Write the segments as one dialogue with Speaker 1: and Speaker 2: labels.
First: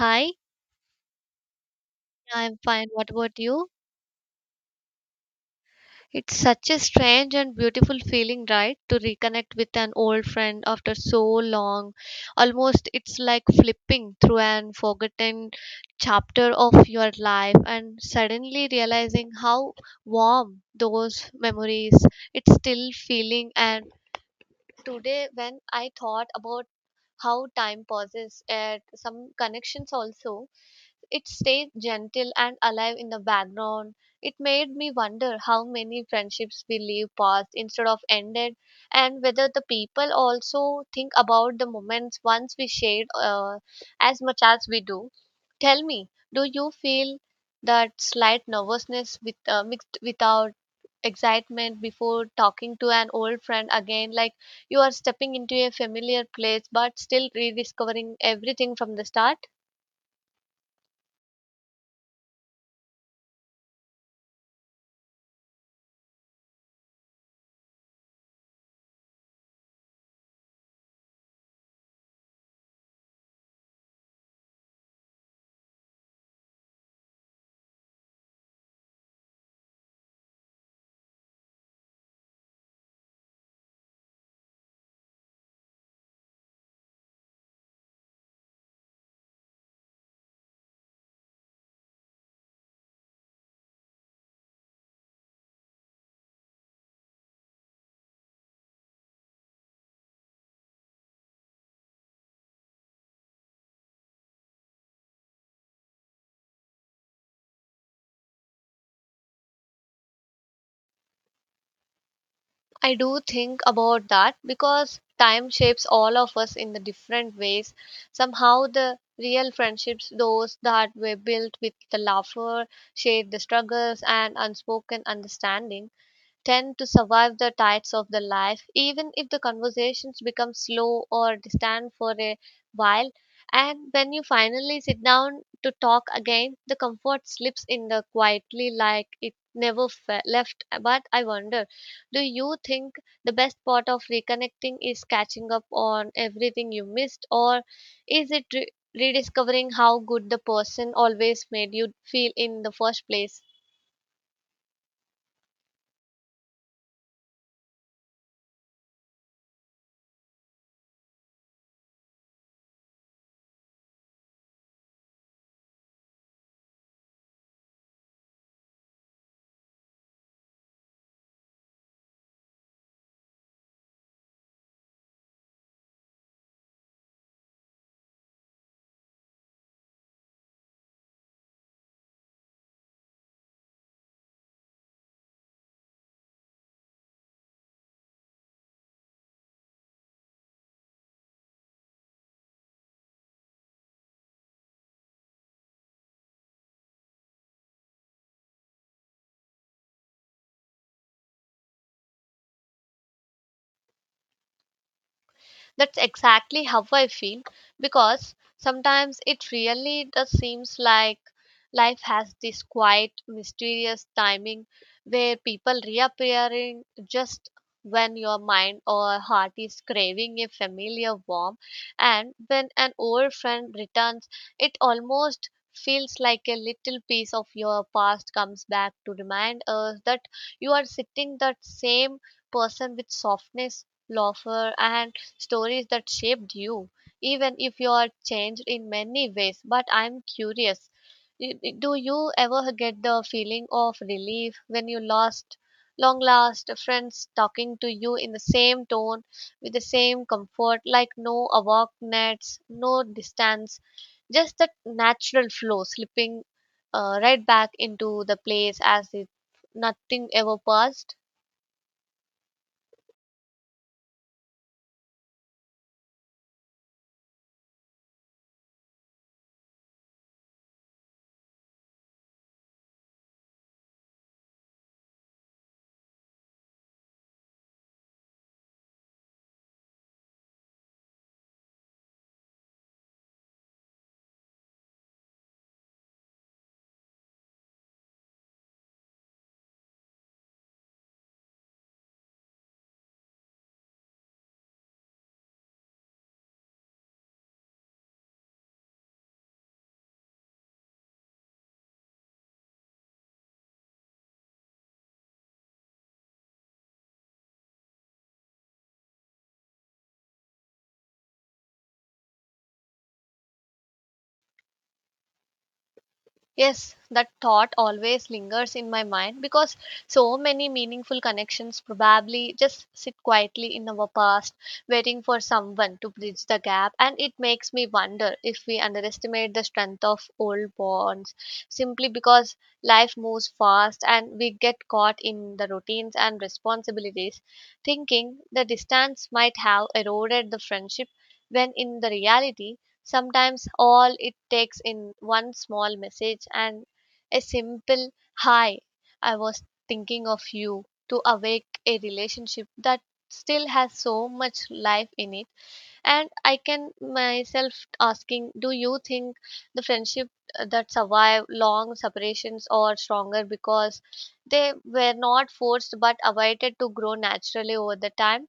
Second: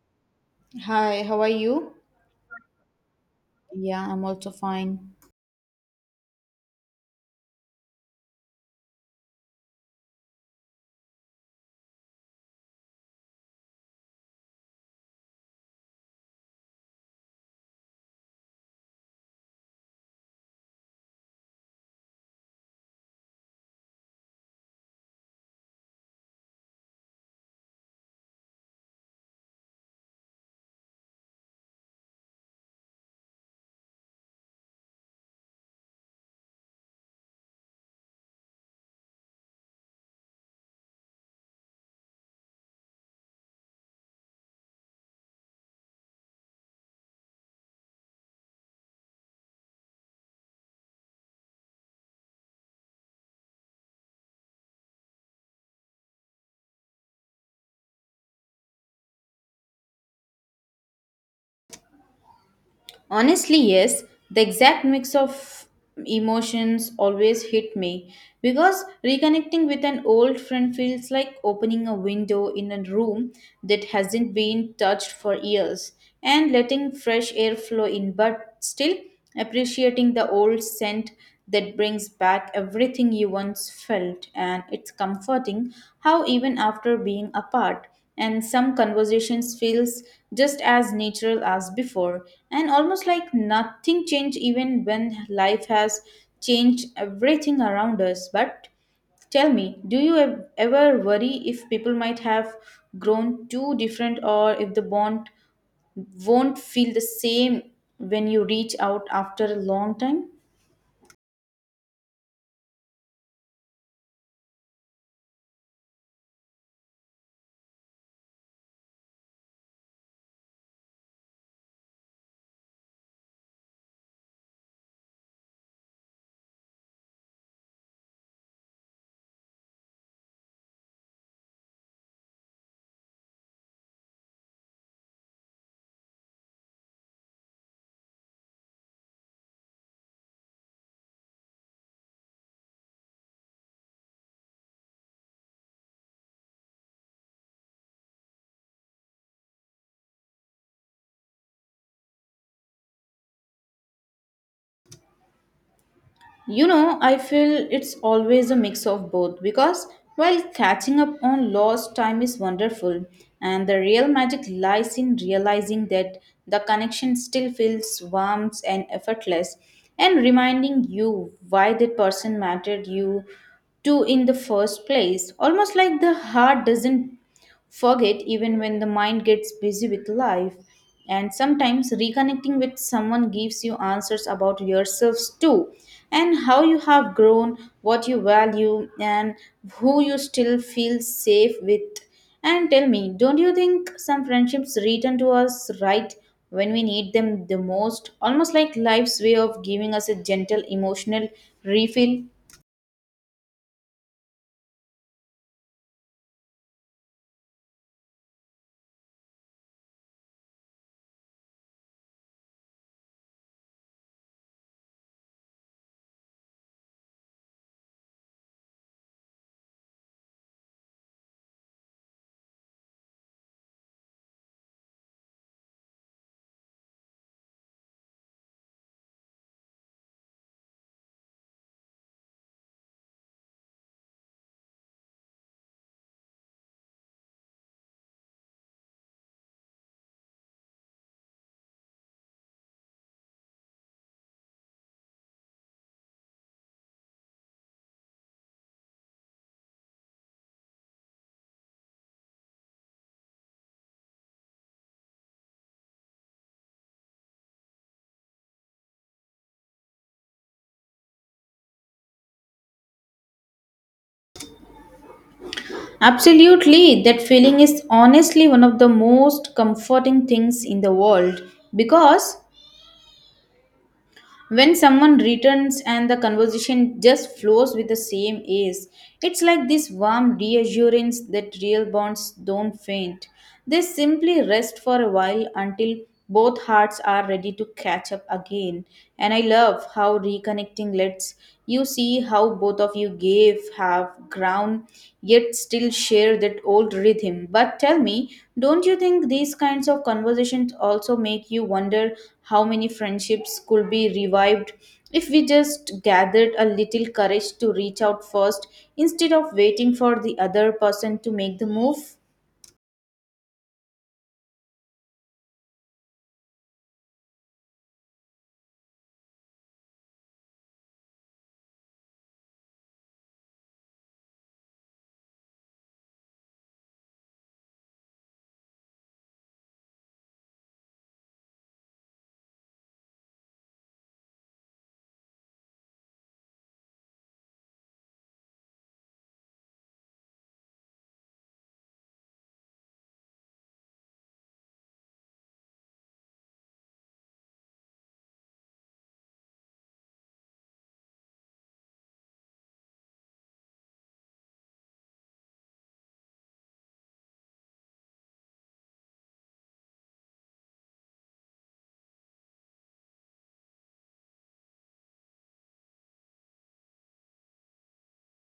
Speaker 1: Hi,
Speaker 2: Hi, how are you?
Speaker 1: I'm fine. What about you?
Speaker 2: Yeah, I'm also fine.
Speaker 1: It's such a strange and beautiful feeling, right? To reconnect with an old friend after so long. Almost it's like flipping through an forgotten chapter of your life and suddenly realizing how warm those memories. It's still feeling and today when I thought about how time pauses at some connections also it stayed gentle and alive in the background. It made me wonder how many friendships we leave past instead of ended, and whether the people also think about the moments once we shared, as much as we do. Tell me, do you feel that slight nervousness with mixed without excitement before talking to an old friend again, like you are stepping into a familiar place but still rediscovering everything from the start.
Speaker 2: Honestly, yes, the exact mix of emotions always hit me because reconnecting with an old friend feels like opening a window in a room that hasn't been touched for years and letting fresh air flow in, but still appreciating the old scent that brings back everything you once felt. And it's comforting how, even after being apart, and some conversations feels just as natural as before, and almost like nothing changed even when life has changed everything around us. But tell me, do you ever worry if people might have grown too different, or if the bond won't feel the same when you reach out after a long time?
Speaker 1: I do think about that because time shapes all of us in the different ways. Somehow, the real friendships, those that were built with the laughter, shared the struggles, and unspoken understanding, tend to survive the tides of the life, even if the conversations become slow or distant for a while. And when you finally sit down to talk again, the comfort slips in the quietly like it never left. But I wonder, do you think the best part of reconnecting is catching up on everything you missed, or is it rediscovering how good the person always made you feel in the first place?
Speaker 2: I feel it's always a mix of both because while catching up on lost time is wonderful, and the real magic lies in realizing that the connection still feels warm and effortless, and reminding you why that person mattered you to in the first place. Almost like the heart doesn't forget even when the mind gets busy with life. And sometimes reconnecting with someone gives you answers about yourselves too, and how you have grown, what you value, and who you still feel safe with. And tell me, don't you think some friendships return to us right when we need them the most? Almost like life's way of giving us a gentle emotional refill?
Speaker 1: That's exactly how I feel, because sometimes it really does seems like life has this quiet, mysterious timing where people reappearing just when your mind or heart is craving a familiar warmth, and when an old friend returns it almost feels like a little piece of your past comes back to remind us that you are sitting that same person with softness, laughter, and stories that shaped you, even if you are changed in many ways. But I'm curious, do you ever get the feeling of relief when you lost? Long last friends talking to you in the same tone with the same comfort, like no awkwardness, no distance, just that natural flow slipping right back into the place as if nothing ever passed.
Speaker 2: Absolutely, that feeling is honestly one of the most comforting things in the world because when someone returns and the conversation just flows with the same ease, it's like this warm reassurance that real bonds don't faint. They simply rest for a while until both hearts are ready to catch up again. And I love how reconnecting lets you see how both of you gave, have ground, yet still share that old rhythm. But tell me, don't you think these kinds of conversations also make you wonder how many friendships could be revived if we just gathered a little courage to reach out first instead of waiting for the other person to make the move?
Speaker 1: Yes, that thought always lingers in my mind because so many meaningful connections probably just sit quietly in our past, waiting for someone to bridge the gap. And it makes me wonder if we underestimate the strength of old bonds simply because life moves fast and we get caught in the routines and responsibilities, thinking the distance might have eroded the friendship when in the reality sometimes all it takes in one small message and a simple hi, I was thinking of you, to awake a relationship that still has so much life in it. And I can myself asking, do you think the friendship that survive long separations are stronger because they were not forced but avoided to grow naturally over the time?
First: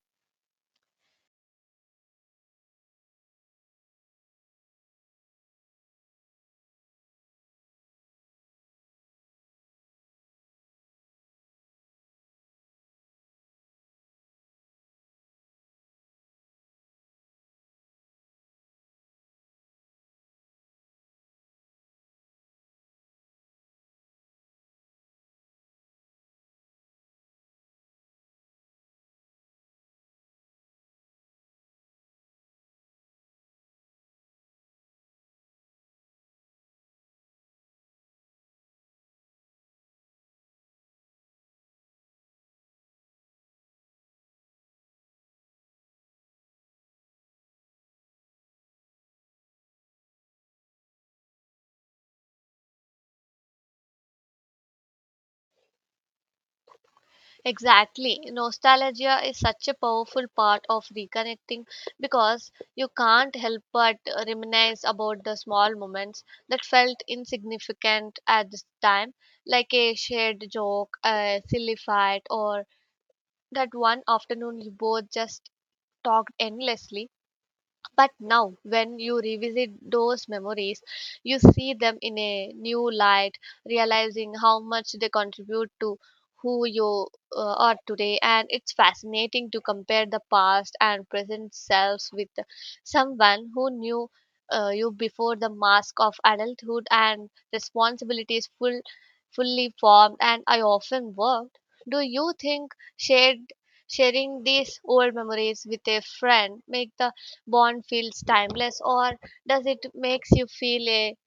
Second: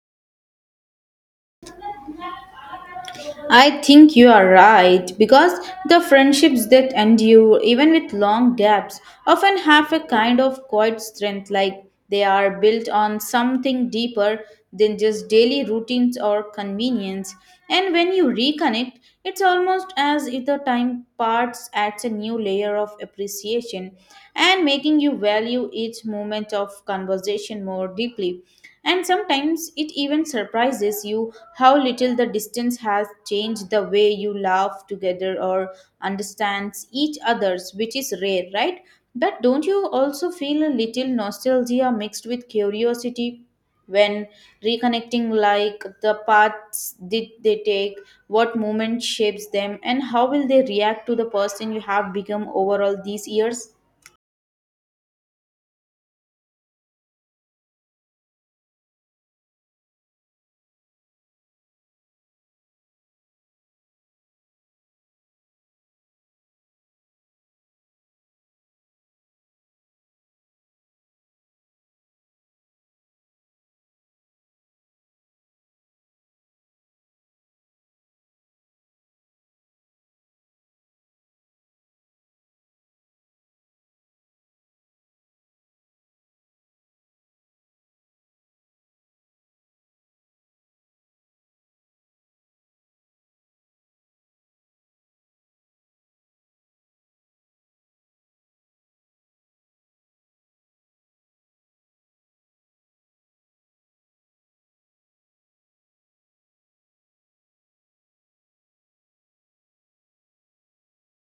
Speaker 2: I think you are right because the friendships that endure, even with long gaps, often have a kind of quiet strength, like they are built on something deeper than just daily routines or convenience. And when you reconnect, it's almost as if the time parts adds a new layer of appreciation, and making you value each moment of conversation more deeply. And sometimes it even surprises you how little the distance has changed the way you laugh together or understands each other's, which is rare, right? But don't you also feel a little nostalgia mixed with curiosity when reconnecting, like the paths did they take, what moment shapes them, and how will they react to the person you have become overall these years?
Speaker 1: Exactly. Nostalgia is such a powerful part of reconnecting because you can't help but reminisce about the small moments that felt insignificant at this time, like a shared joke, a silly fight, or that one afternoon you both just talked endlessly. But now, when you revisit those memories, you see them in a new light, realizing how much they contribute to who you are today. And it's fascinating to compare the past and present selves with someone who knew, you before the mask of adulthood and responsibilities fully formed. And I often worked. Do you think shared sharing these old memories with a friend make the bond feels timeless, or does it makes you feel a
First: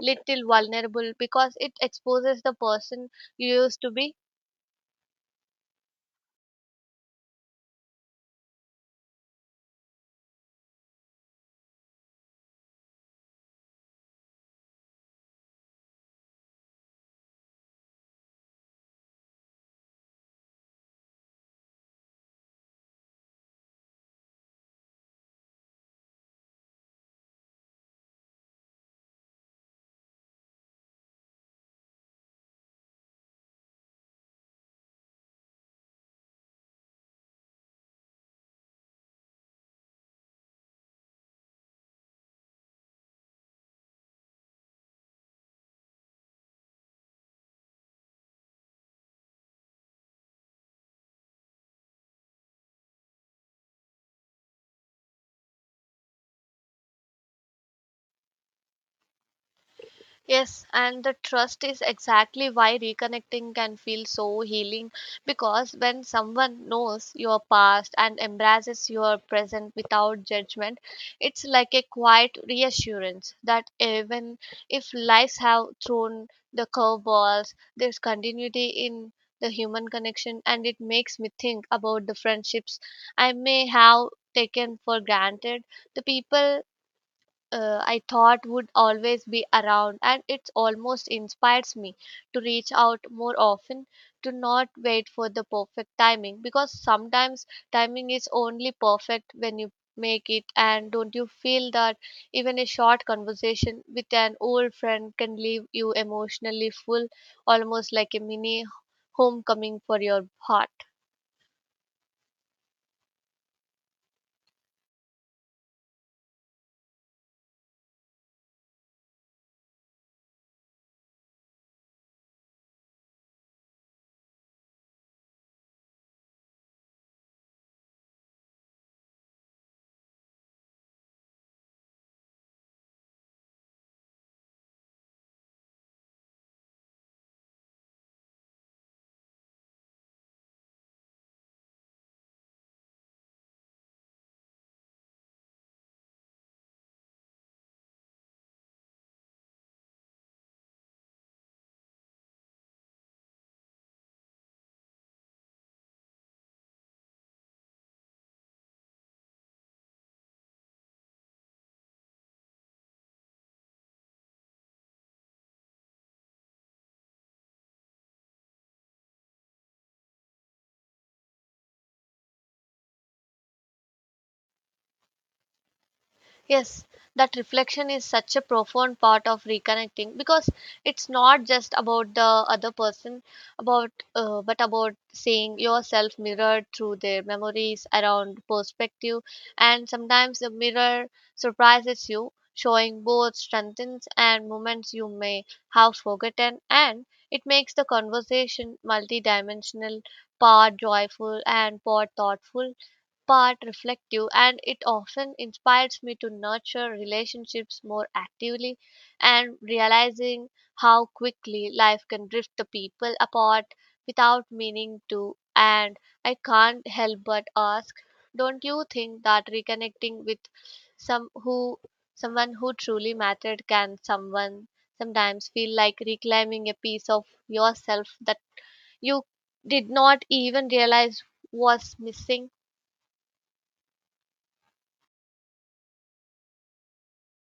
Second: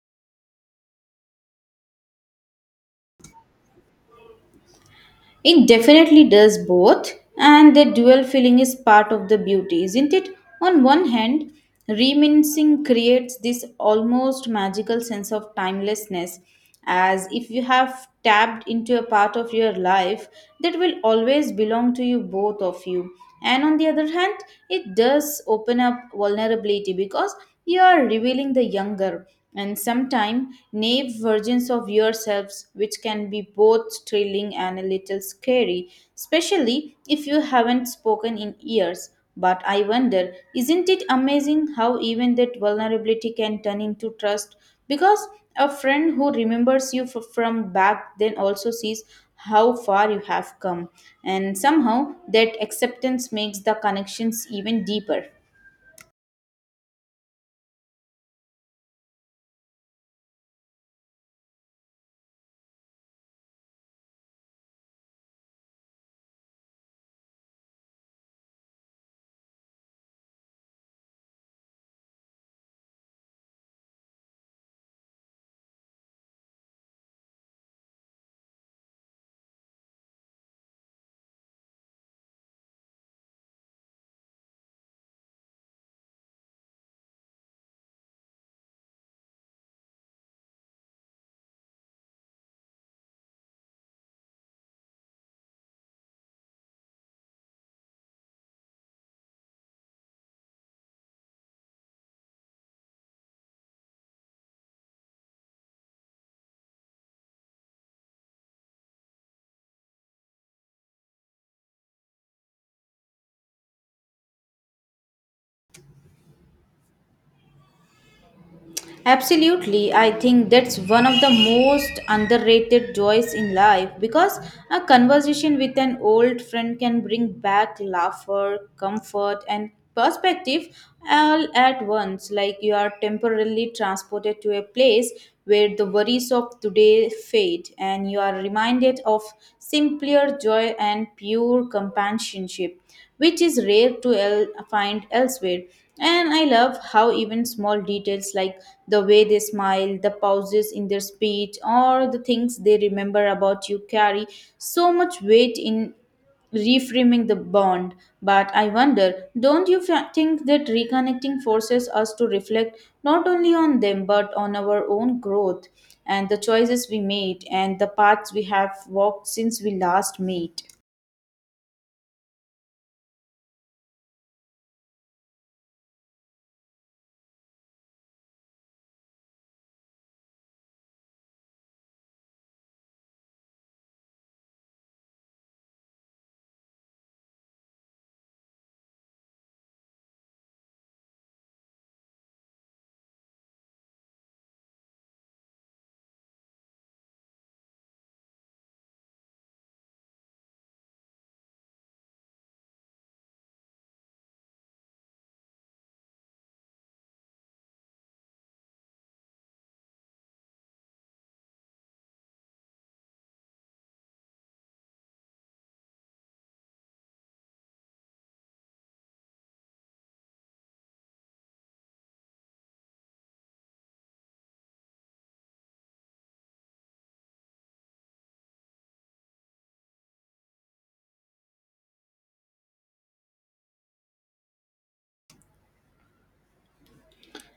Speaker 1: little vulnerable because it exposes the person you used to be?
Speaker 2: It definitely does both, and the dual feeling is part of the beauty, isn't it? On one hand, reminiscing creates this almost magical sense of timelessness, as if you have tapped into a part of your life that will always belong to you, both of you. And on the other hand, it does open up vulnerability because you are revealing the younger and sometimes naive versions of yourselves, which can be both thrilling and a little scary, especially if you haven't spoken in years. But I wonder, isn't it amazing how even that vulnerability can turn into trust? Because a friend who remembers you from back then also sees how far you have come, and somehow that acceptance makes the connections even deeper.
Speaker 1: Yes, and the trust is exactly why reconnecting can feel so healing, because when someone knows your past and embraces your present without judgment, it's like a quiet reassurance that even if lives have thrown the curveballs, there's continuity in the human connection, and it makes me think about the friendships I may have taken for granted, the people, I thought would always be around, and it almost inspires me to reach out more often, to not wait for the perfect timing, because sometimes timing is only perfect when you make it. And don't you feel that even a short conversation with an old friend can leave you emotionally full, almost like a mini homecoming for your heart?
Speaker 2: Absolutely, I think that's one of the most underrated joys in life because a conversation with an old friend can bring back laughter, comfort, and perspective all at once. Like you are temporarily transported to a place where the worries of today fade and you are reminded of simpler joy and pure companionship, which is rare to find elsewhere. And I love how even small details, like the way they smile, the pauses in their speech, or the things they remember about you, carry so much weight in reframing the bond. But I wonder, don't you think that reconnecting forces us to reflect not only on them but on our own growth and the choices we made and the paths we have walked since we last met?
Speaker 1: Yes, that reflection is such a profound part of reconnecting, because it's not just about the other person, about but about seeing yourself mirrored through their memories around perspective, and sometimes the mirror surprises you, showing both strengths and moments you may have forgotten, and it makes the conversation multidimensional, part joyful and part thoughtful, part reflective, and it often inspires me to nurture relationships more actively and realizing how quickly life can drift the people apart without meaning to. And I can't help but ask, don't you think that reconnecting with some who someone who truly mattered can someone sometimes feel like reclaiming a piece of yourself that you did not even realize was missing?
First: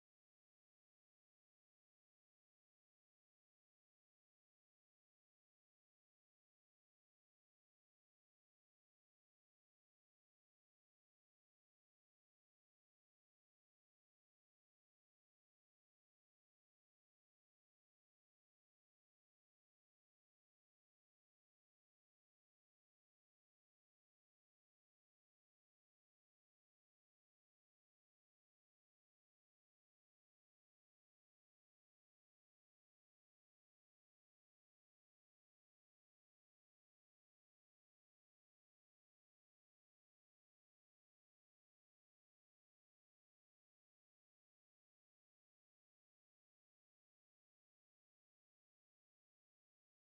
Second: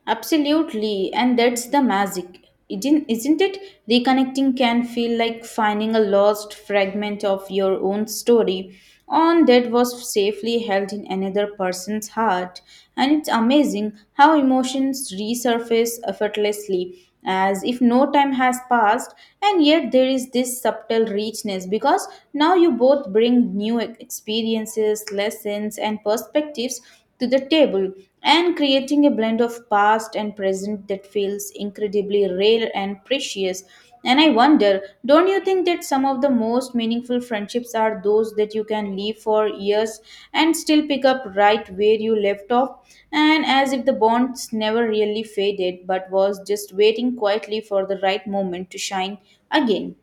Speaker 2: Absolutely, and that's the magic. Isn't it? Reconnecting can feel like finding a lost fragment of your own story on that was safely held in another person's heart. And it's amazing how emotions resurface effortlessly, as if no time has passed, and yet there is this subtle richness because now you both bring new experiences lessons and perspectives to the table, and creating a blend of past and present that feels incredibly rare and precious. And I wonder, don't you think that some of the most meaningful friendships are those that you can leave for years and still pick up right where you left off? And as if the bonds never really faded but was just waiting quietly for the right moment to shine again.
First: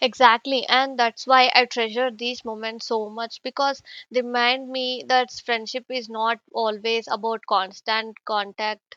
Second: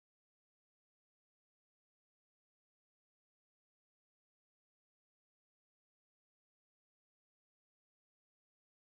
Speaker 1: Exactly, and that's why I treasure these moments so much, because they remind me that friendship is not always about constant contact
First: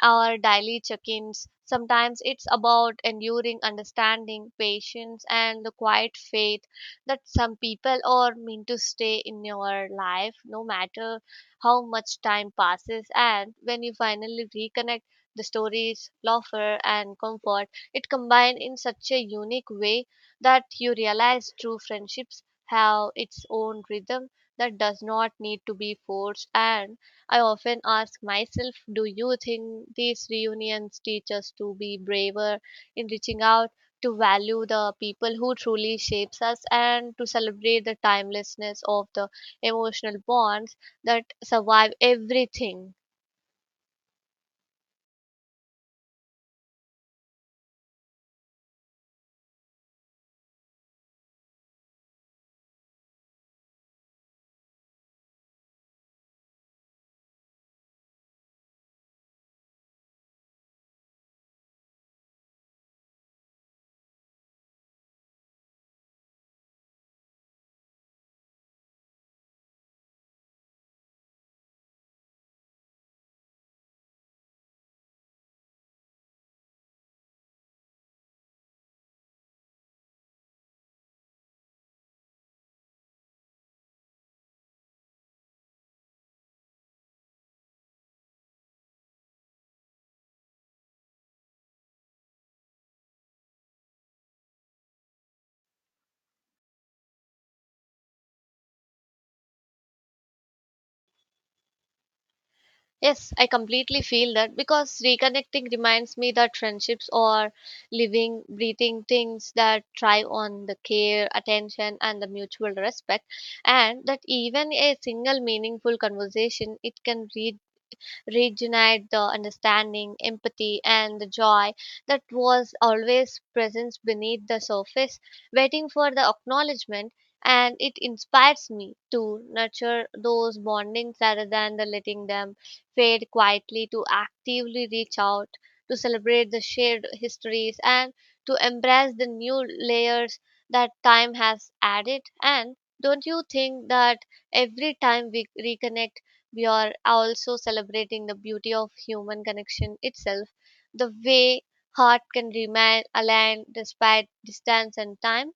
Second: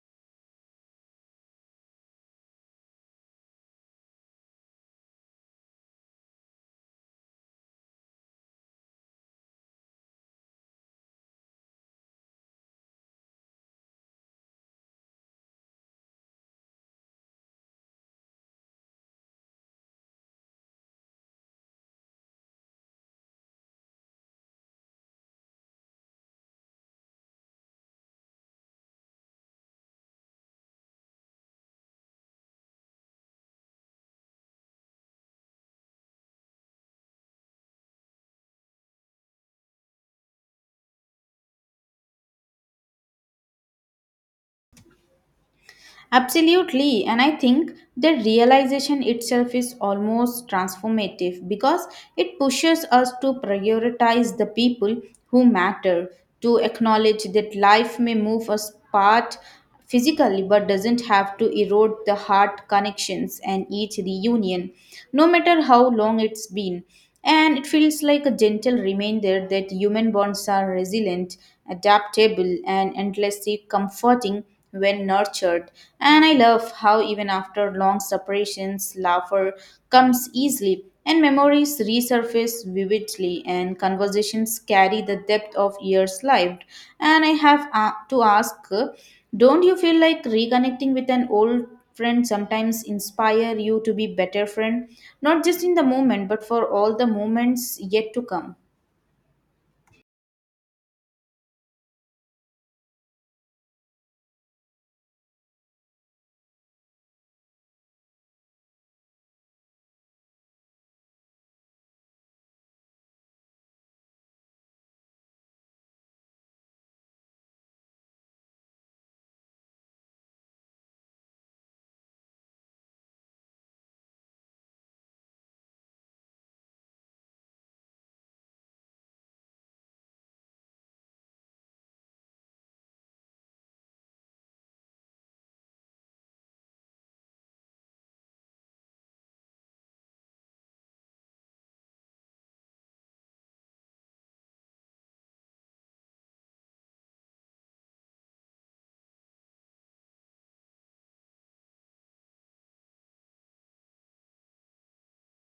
Speaker 1: our daily check-ins. Sometimes it's about enduring understanding, patience, and the quiet faith that some people are meant to stay in your life no matter how much time passes. And when you finally reconnect, the stories, laughter, and comfort, it combined in such a unique way that you realize true friendships have its own rhythm that does not need to be forced. And I often ask myself, do you think these reunions teach us to be braver in reaching out, to value the people who truly shapes us, and to celebrate the timelessness of the emotional bonds that survive everything?
Speaker 2: Absolutely, and I think the realization itself is almost transformative because it pushes us to prioritize the people who matter, to acknowledge that life may move us apart physically but doesn't have to erode the heart connections and each reunion, no matter how long it's been. And it feels like a gentle reminder that human bonds are resilient, adaptable, and endlessly comforting when nurtured. And I love how, even after long separations, laughter comes easily and memories resurface vividly, and conversations carry the depth of years lived. And I have to ask, don't you feel like reconnecting with an old friend sometimes inspire you to be better friend, not just in the moment but for all the moments yet to come?
Speaker 1: Yes, I completely feel that, because reconnecting reminds me that friendships are living, breathing things that thrive on the care, attention, and the mutual respect, and that even a single meaningful conversation it can reach regenerate the understanding, empathy, and the joy that was always present beneath the surface, waiting for the acknowledgement. And it inspires me to nurture those bondings rather than the letting them fade quietly, to actively reach out, to celebrate the shared histories, and to embrace the new layers that time has added. And don't you think that every time we reconnect, we are also celebrating the beauty of human connection itself, the way heart can remain aligned despite distance and time?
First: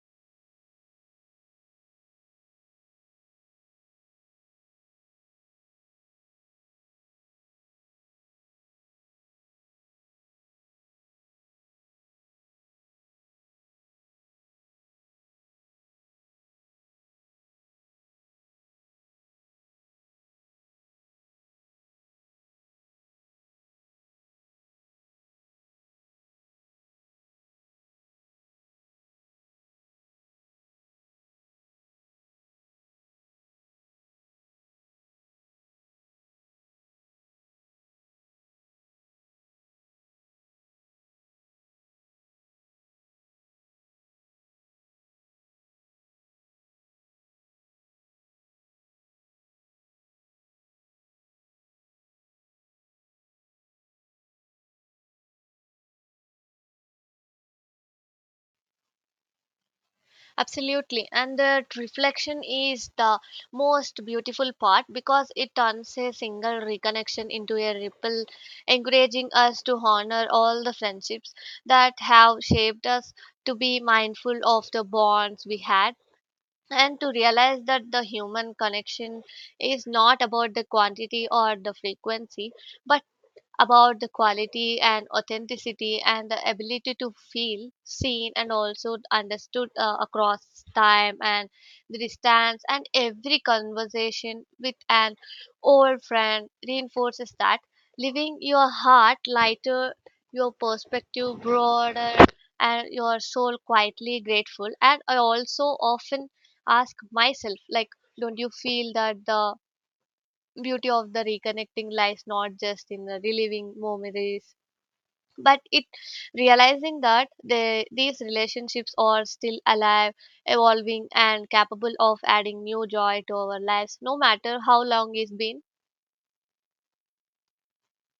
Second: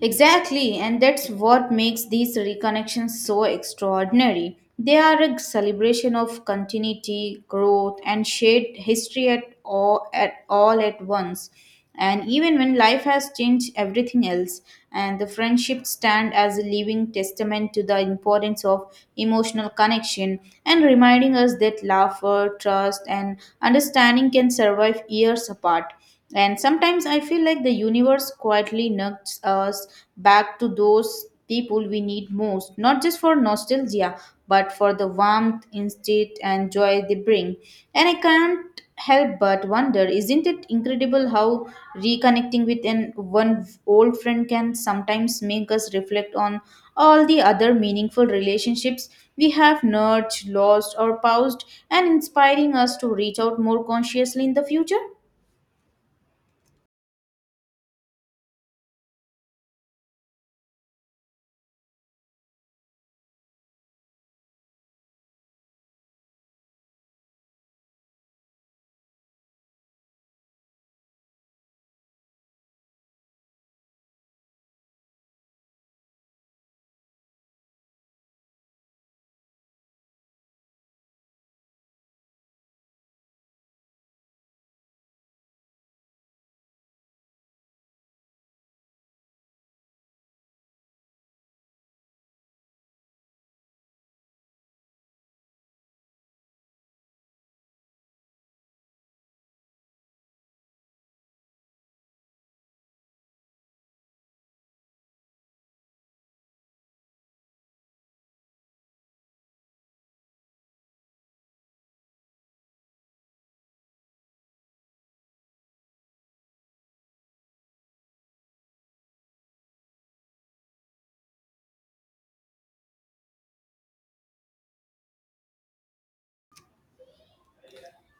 Speaker 2: Exactly, and that's what makes these reconnections so extraordinary. They are a celebration of continuity, growth, and shared history at all at once. And even when life has changed everything else, and the friendships stand as a living testament to the importance of emotional connection and reminding us that laughter, trust, and understanding can survive years apart. And sometimes I feel like the universe quietly nudges us back to those people we need most, not just for nostalgia, but for the warmth, instinct, and joy they bring. And I can't help but wonder, isn't it incredible how reconnecting with an one old friend can sometimes make us reflect on all the other meaningful relationships we have nurtured, lost, or paused, and inspiring us to reach out more consciously in the future?
Speaker 1: Absolutely. And the reflection is the most beautiful part, because it turns a single reconnection into a ripple, encouraging us to honor all the friendships that have shaped us, to be mindful of the bonds we had, and to realize that the human connection is not about the quantity or the frequency, but about the quality and authenticity and the ability to feel seen and also understood, across time and the distance. And every conversation with an old friend reinforces that, leaving your heart lighter, your perspective broader, and your soul quietly grateful. And I also often ask myself, like, don't you feel that the beauty of the reconnecting lies not just in the reliving memories, but it realizing that they, these relationships are still alive, evolving, and capable of adding new joy to our lives no matter how long it's been?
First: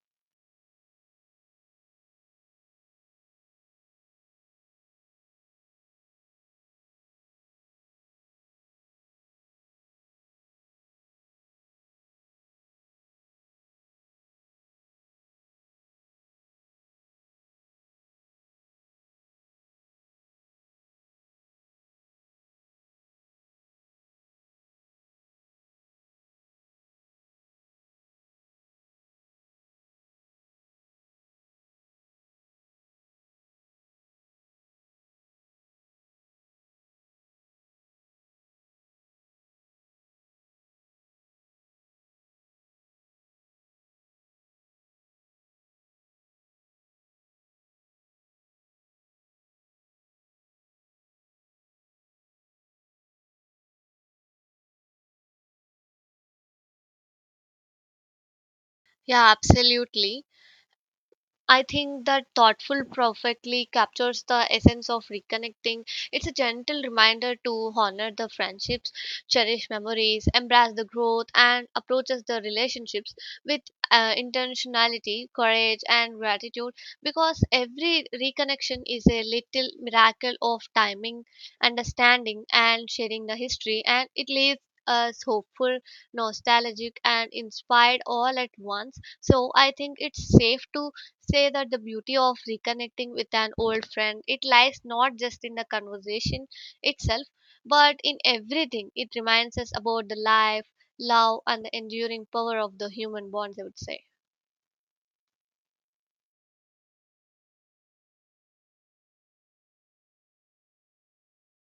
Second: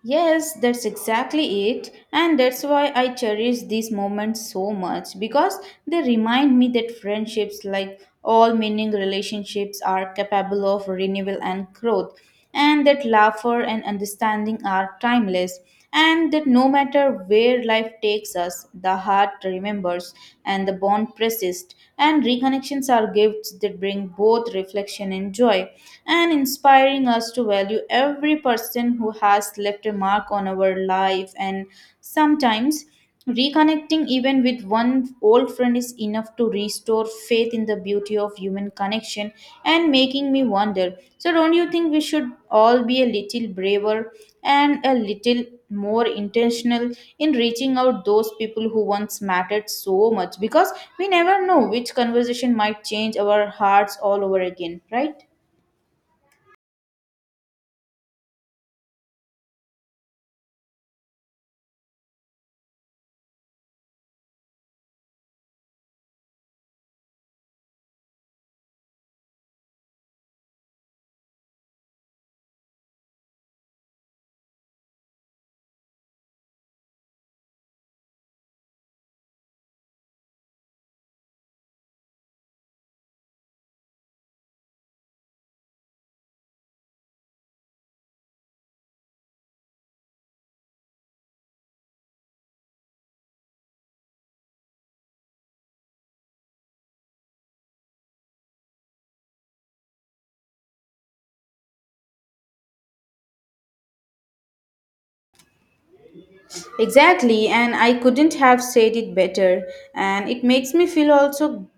Speaker 2: Yes, that's exactly it. And that's why I cherish these moments so much because they remind me that friendships, like all meaning relationships, are capable of renewal and growth, and that laughter and understanding are timeless, and that no matter where life takes us, the heart remembers and the bond persists. And reconnections are gifts that bring both reflection and joy, and inspiring us to value every person who has left a mark on our life. And sometimes reconnecting even with one old friend is enough to restore faith in the beauty of human connection and making me wonder. So, don't you think we should all be a little braver and a little more intentional in reaching out those people who once mattered so much? Because we never know which conversation might change our hearts all over again, right?
Speaker 1: Yeah, absolutely. I think that thoughtful perfectly captures the essence of reconnecting. It's a gentle reminder to honor the friendships, cherish memories, embrace the growth, and approaches the relationships with, intentionality, courage, and gratitude. Because every reconnection is a little miracle of timing, understanding, and sharing the history, and it leaves us hopeful, nostalgic, and inspired all at once. So I think it's safe to say that the beauty of reconnecting with an old friend it lies not just in the conversation itself, but in everything it reminds us about the life, love, and the enduring power of the human bonds, I would say.
Speaker 2: Exactly, and I couldn't have said it better. And it makes me feel also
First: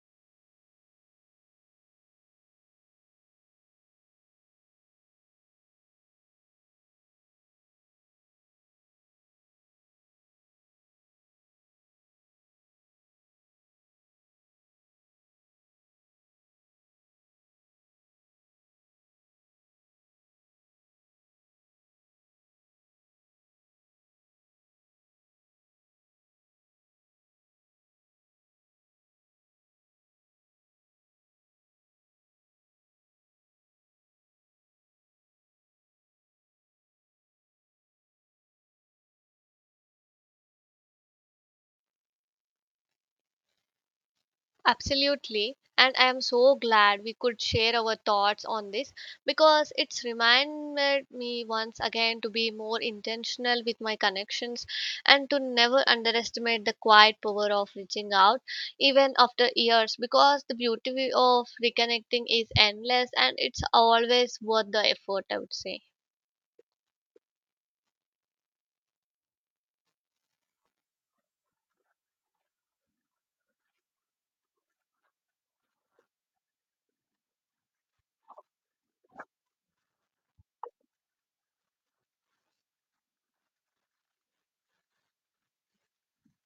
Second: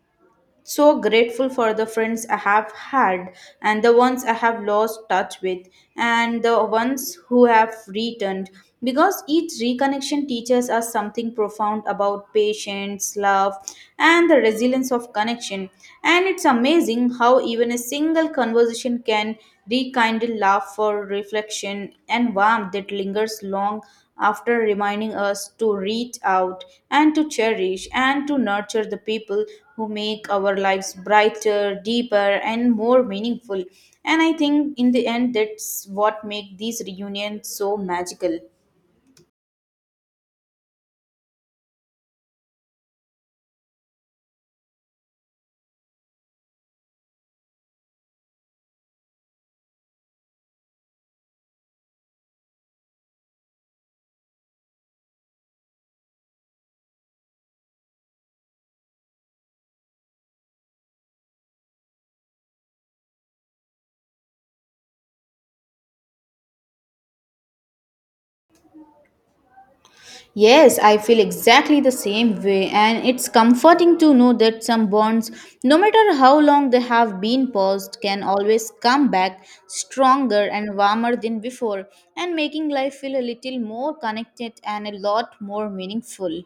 Speaker 2: so grateful for the friends I have had and the ones I have lost touch with and the ones who have returned because each reconnection teaches us something profound about patience, love, and the resilience of connection. And it's amazing how even a single conversation can rekindle love for reflection and warmth that lingers long after, reminding us to reach out and to cherish and to nurture the people who make our lives brighter, deeper, and more meaningful. And I think in the end, that's what makes these reunions so magical.
Speaker 1: Absolutely. And I am so glad we could share our thoughts on this, because it's reminded me once again to be more intentional with my connections and to never underestimate the quiet power of reaching out even after years, because the beauty of reconnecting is endless and it's always worth the effort, I would say.
Speaker 2: Yes, I feel exactly the same way, and it's comforting to know that some bonds, no matter how long they have been paused, can always come back stronger and warmer than before, and making life feel a little more connected and a lot more meaningful.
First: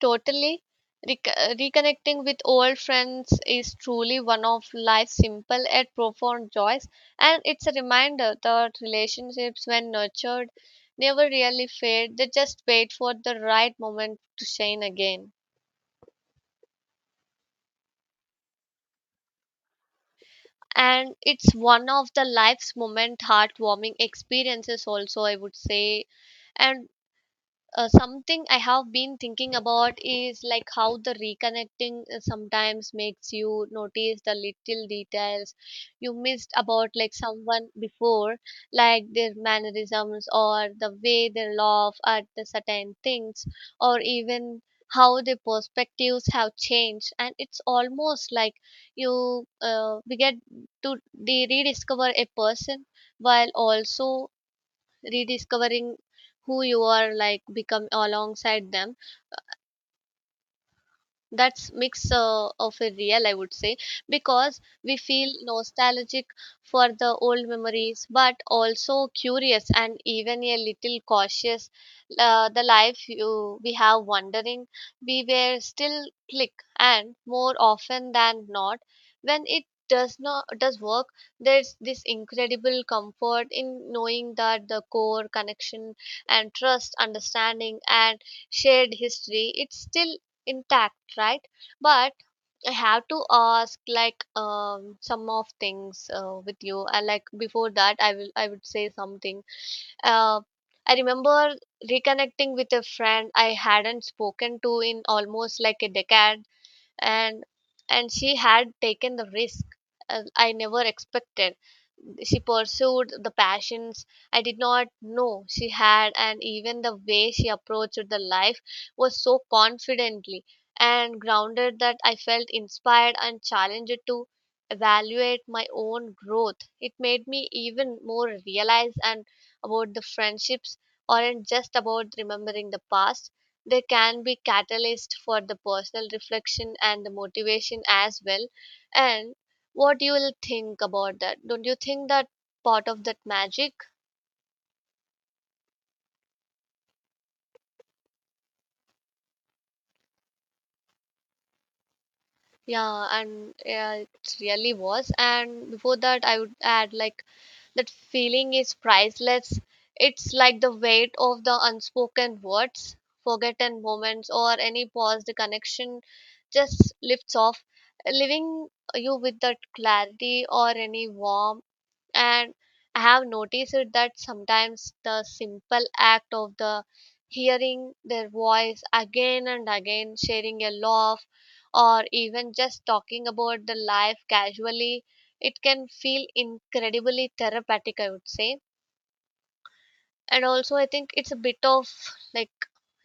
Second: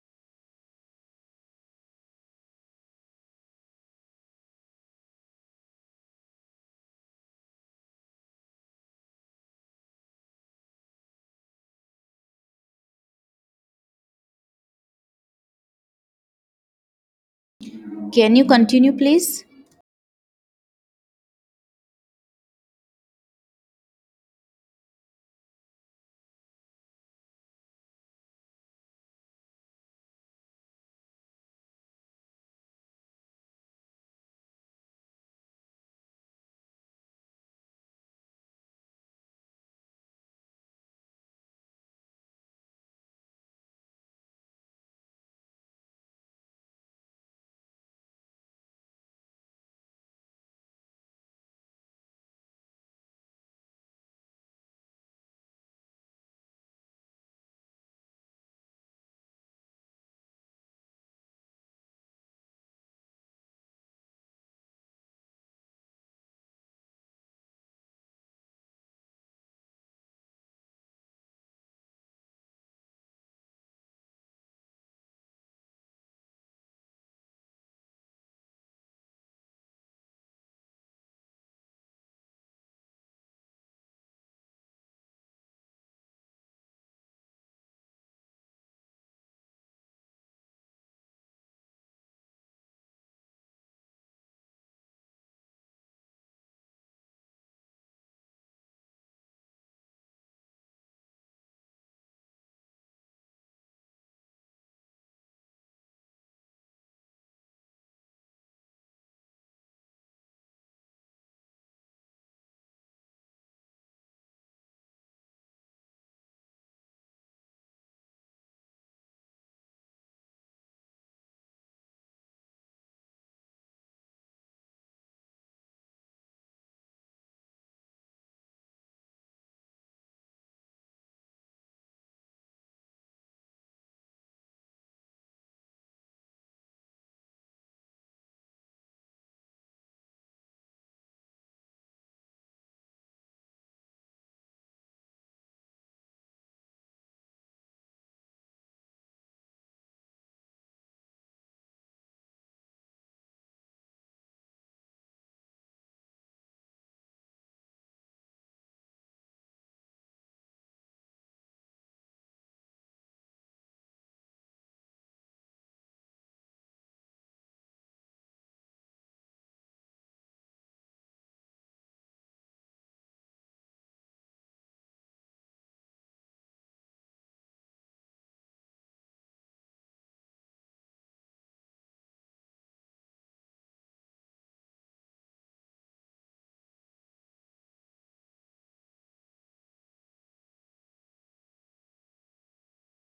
Speaker 1: Totally. Reconnecting with old friends is truly one of life's simple yet profound joys, and it's a reminder that relationships, when nurtured, never really fade. They just wait for the right moment to shine again.
Speaker 2: Can you continue, please?
Speaker 1: And it's one of the life's moment heartwarming experiences, also, I would say. And something I have been thinking about is like how the reconnecting sometimes makes you notice the little details you missed about like someone before, like their mannerisms or the way they laugh at the certain things, or even how their perspectives have changed. And it's almost like you we get to rediscover a person while also rediscovering who you are like become alongside them. That's mix of a real, I would say, because we feel nostalgic for the old memories but also curious and even a little cautious. The life we have, wondering we were still click, and more often than not when it does not does work, there's this incredible comfort in knowing that the core connection and trust understanding and shared history it's still intact, right? But I have to ask, like, some of things with you, and like before that I would say something. uh I remember reconnecting with a friend I hadn't spoken to in almost like a decade. And she had taken the risk I never expected. She pursued the passions I did not know she had, and even the way she approached the life was so confidently and grounded that I felt inspired and challenged to evaluate my own growth. It made me even more realize and about the friendships aren't just about remembering the past. They can be catalyst for the personal reflection and the motivation as well. And what you will think about that? Don't you think that part of that magic? Yeah, and yeah, it really was. And before that, I would add like that feeling is priceless. It's like the weight of the unspoken words, forgotten moments, or any paused connection just lifts off, leaving you with that clarity or any warmth. And I have noticed it that sometimes the simple act of the hearing their voice again and again, sharing a laugh or even just talking about the life casually, it can feel incredibly therapeutic, I would say. And also I think it's a bit of, like,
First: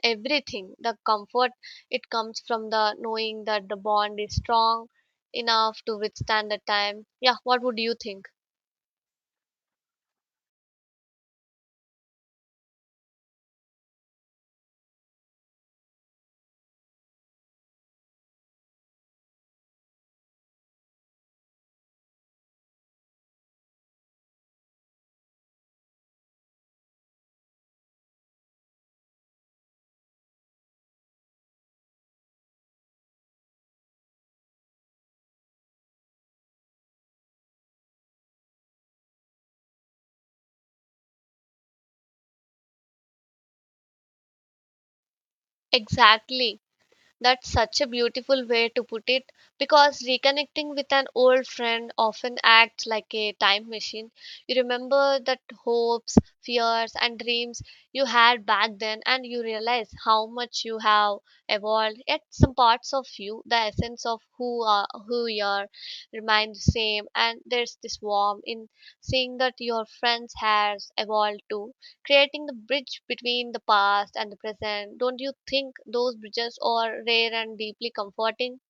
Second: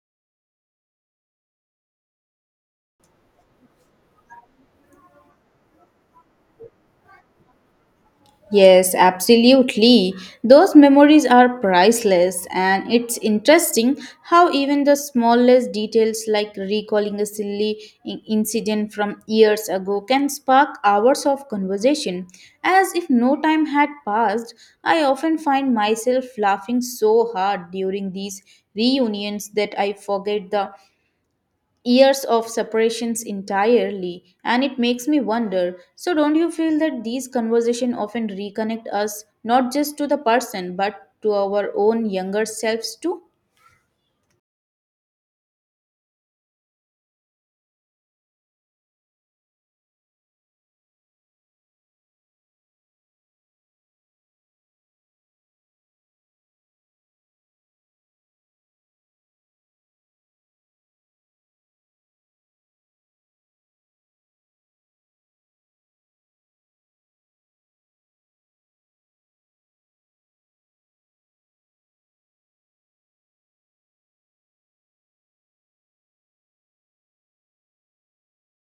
Speaker 1: everything. The comfort it comes from the knowing that the bond is strong enough to withstand the time. Yeah, what would you think?
Speaker 2: Yes, absolutely. Those memories are priceless, and it's interesting how even the smallest details, like recalling a silly incident from years ago, can spark hours of conversation. As if no time had passed, I often find myself laughing so hard during these reunions that I forget the years of separations entirely. And it makes me wonder, so don't you feel that these conversations often reconnect us not just to the person but to our own younger selves too?
Speaker 1: Exactly. That's such a beautiful way to put it because reconnecting with an old friend often acts like a time machine. You remember that hopes, fears, and dreams you had back then, and you realize how much you have evolved. Yet, some parts of you, the essence of who you are, remain the same. And there's this warmth in seeing that your friends has evolved too, creating the bridge between the past and the present. Don't you think those bridges are rare and deeply comforting?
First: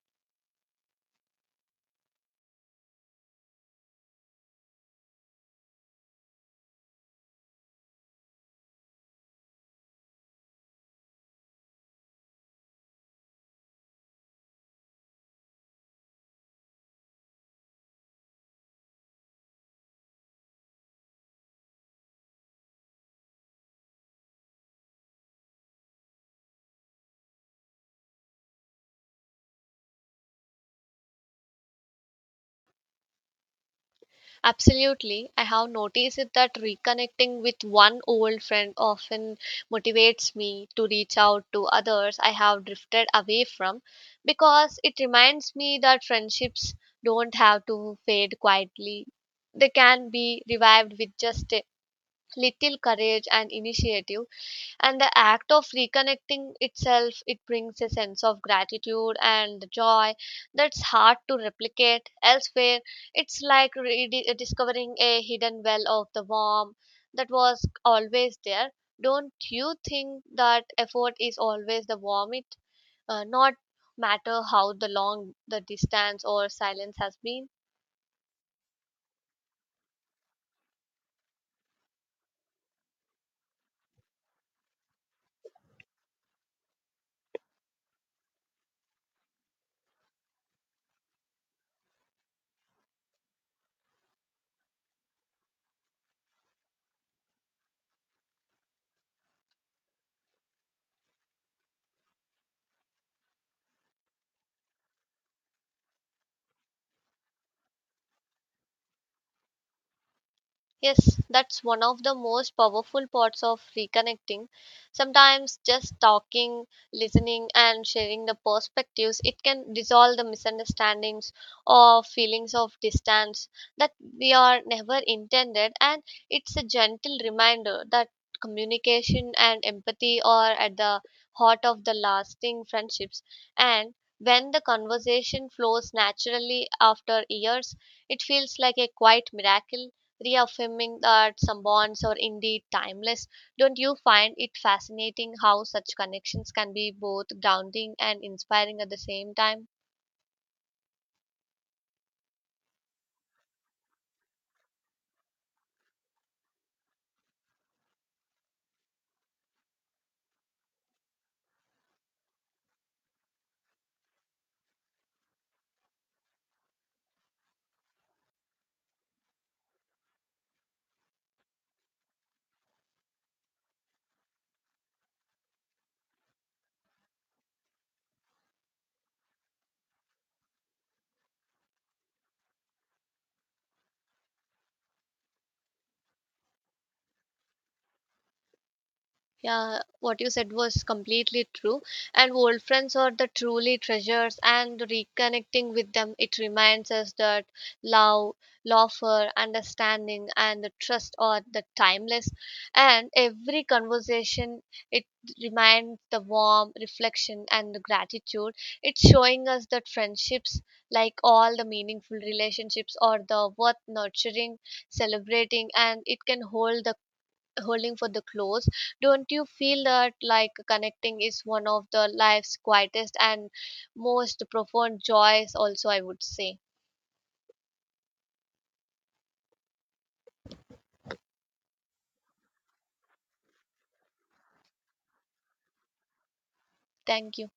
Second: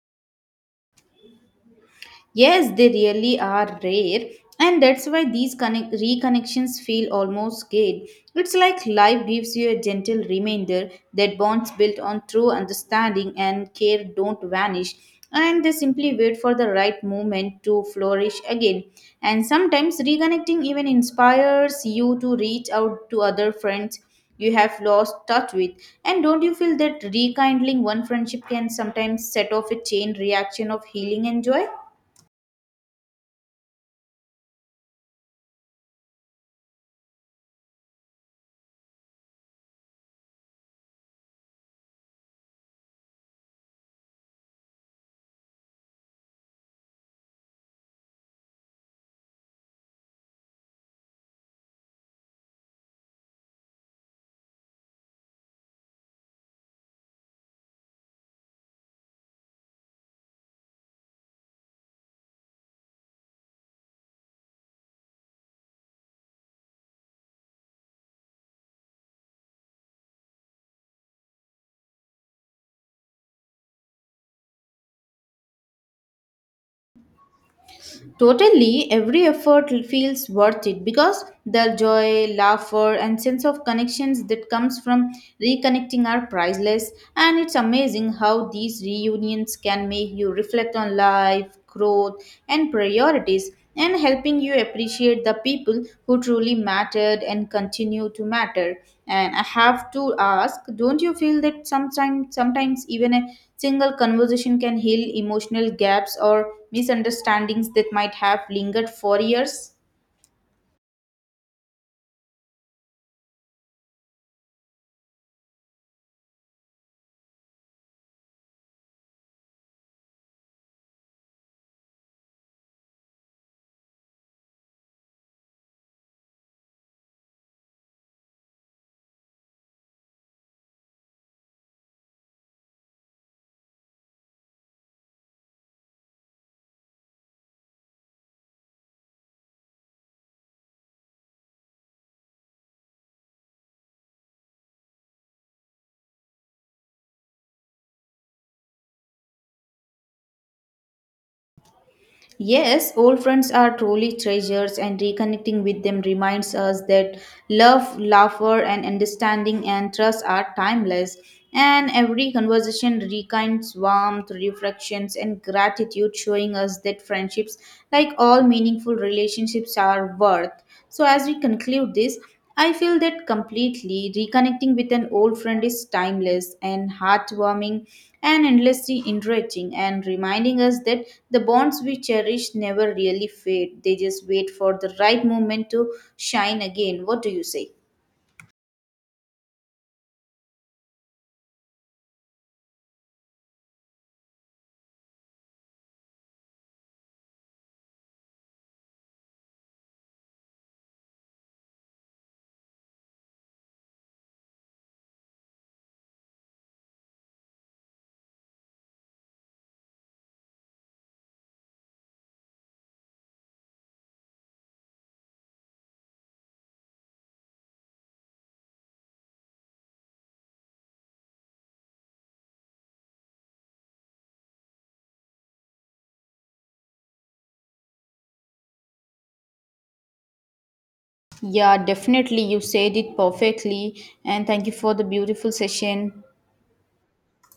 Speaker 2: Yes, they really are rare, and that's why these reconnections feel almost good. It's like life gives you a gentle reminder that bonds built on true understanding and care don't vanish, and they simply wait for the right moment to flourish again. And sometimes reconnecting even inspires you to reach out to other friends you have lost touch with. And don't you feel that rekindling one friendship can sometimes set off a chain reaction of healing and joy?
Speaker 1: Absolutely. I have noticed it that reconnecting with one old friend often motivates me to reach out to others I have drifted away from, because it reminds me that friendships don't have to fade quietly. They can be revived with just a little courage and initiative. And the act of reconnecting itself, it brings a sense of gratitude and joy that's hard to replicate elsewhere. It's like discovering a hidden well of the warmth that was always there. Don't you think that effort is always the warmth? It not matter how the long the distance or silence has been.
Speaker 2: Totally, every effort feels worth it because the joy, laughter, and sense of connections that comes from reconnecting are priceless. And it's amazing how these reunions can make you reflect on life, growth, and priorities, and helping you appreciate the people who truly mattered and continue to matter. And I have to ask, don't you feel that sometimes even a single conversation can heal emotional gaps or misunderstandings that might have lingered for years?
Speaker 1: Yes, that's one of the most powerful parts of reconnecting. Sometimes just talking, listening, and sharing the perspectives, it can dissolve the misunderstandings or feelings of distance that we are never intended. And it's a gentle reminder that communication and empathy are at the heart of the lasting friendships. And when the conversation flows naturally after years, it feels like a quiet miracle reaffirming that some bonds are indeed timeless. Don't you find it fascinating how such connections can be both grounding and inspiring at the same time?
Speaker 2: Yes, old friends are truly treasures, and reconnecting with them reminds us that love, laughter, and understanding and trust are timeless. And every conversation rekindles warmth, reflections, and gratitude, showing us that friendships, like all meaningful relationships, are worth. So, as we conclude this, I feel that completely reconnecting with an old friend is timeless and heartwarming and endlessly enriching, and reminding us that the bonds we cherish never really fade. They just wait for the right moment to shine again. What do you say?
Speaker 1: Yeah, what you said was completely true. And old friends are the truly treasures, and reconnecting with them, it reminds us that love, laughter, understanding, and the trust are the timeless. And every conversation, it reminds the warm reflection and the gratitude. It's showing us that friendships, like all the meaningful relationships, are the worth nurturing, celebrating, and it can hold the holding for the close. Don't you feel that like connecting is one of the life's quietest and most profound joys also, I would say.
Speaker 2: Yeah, definitely. You said it perfectly. And thank you for the beautiful session.
Speaker 1: Thank you.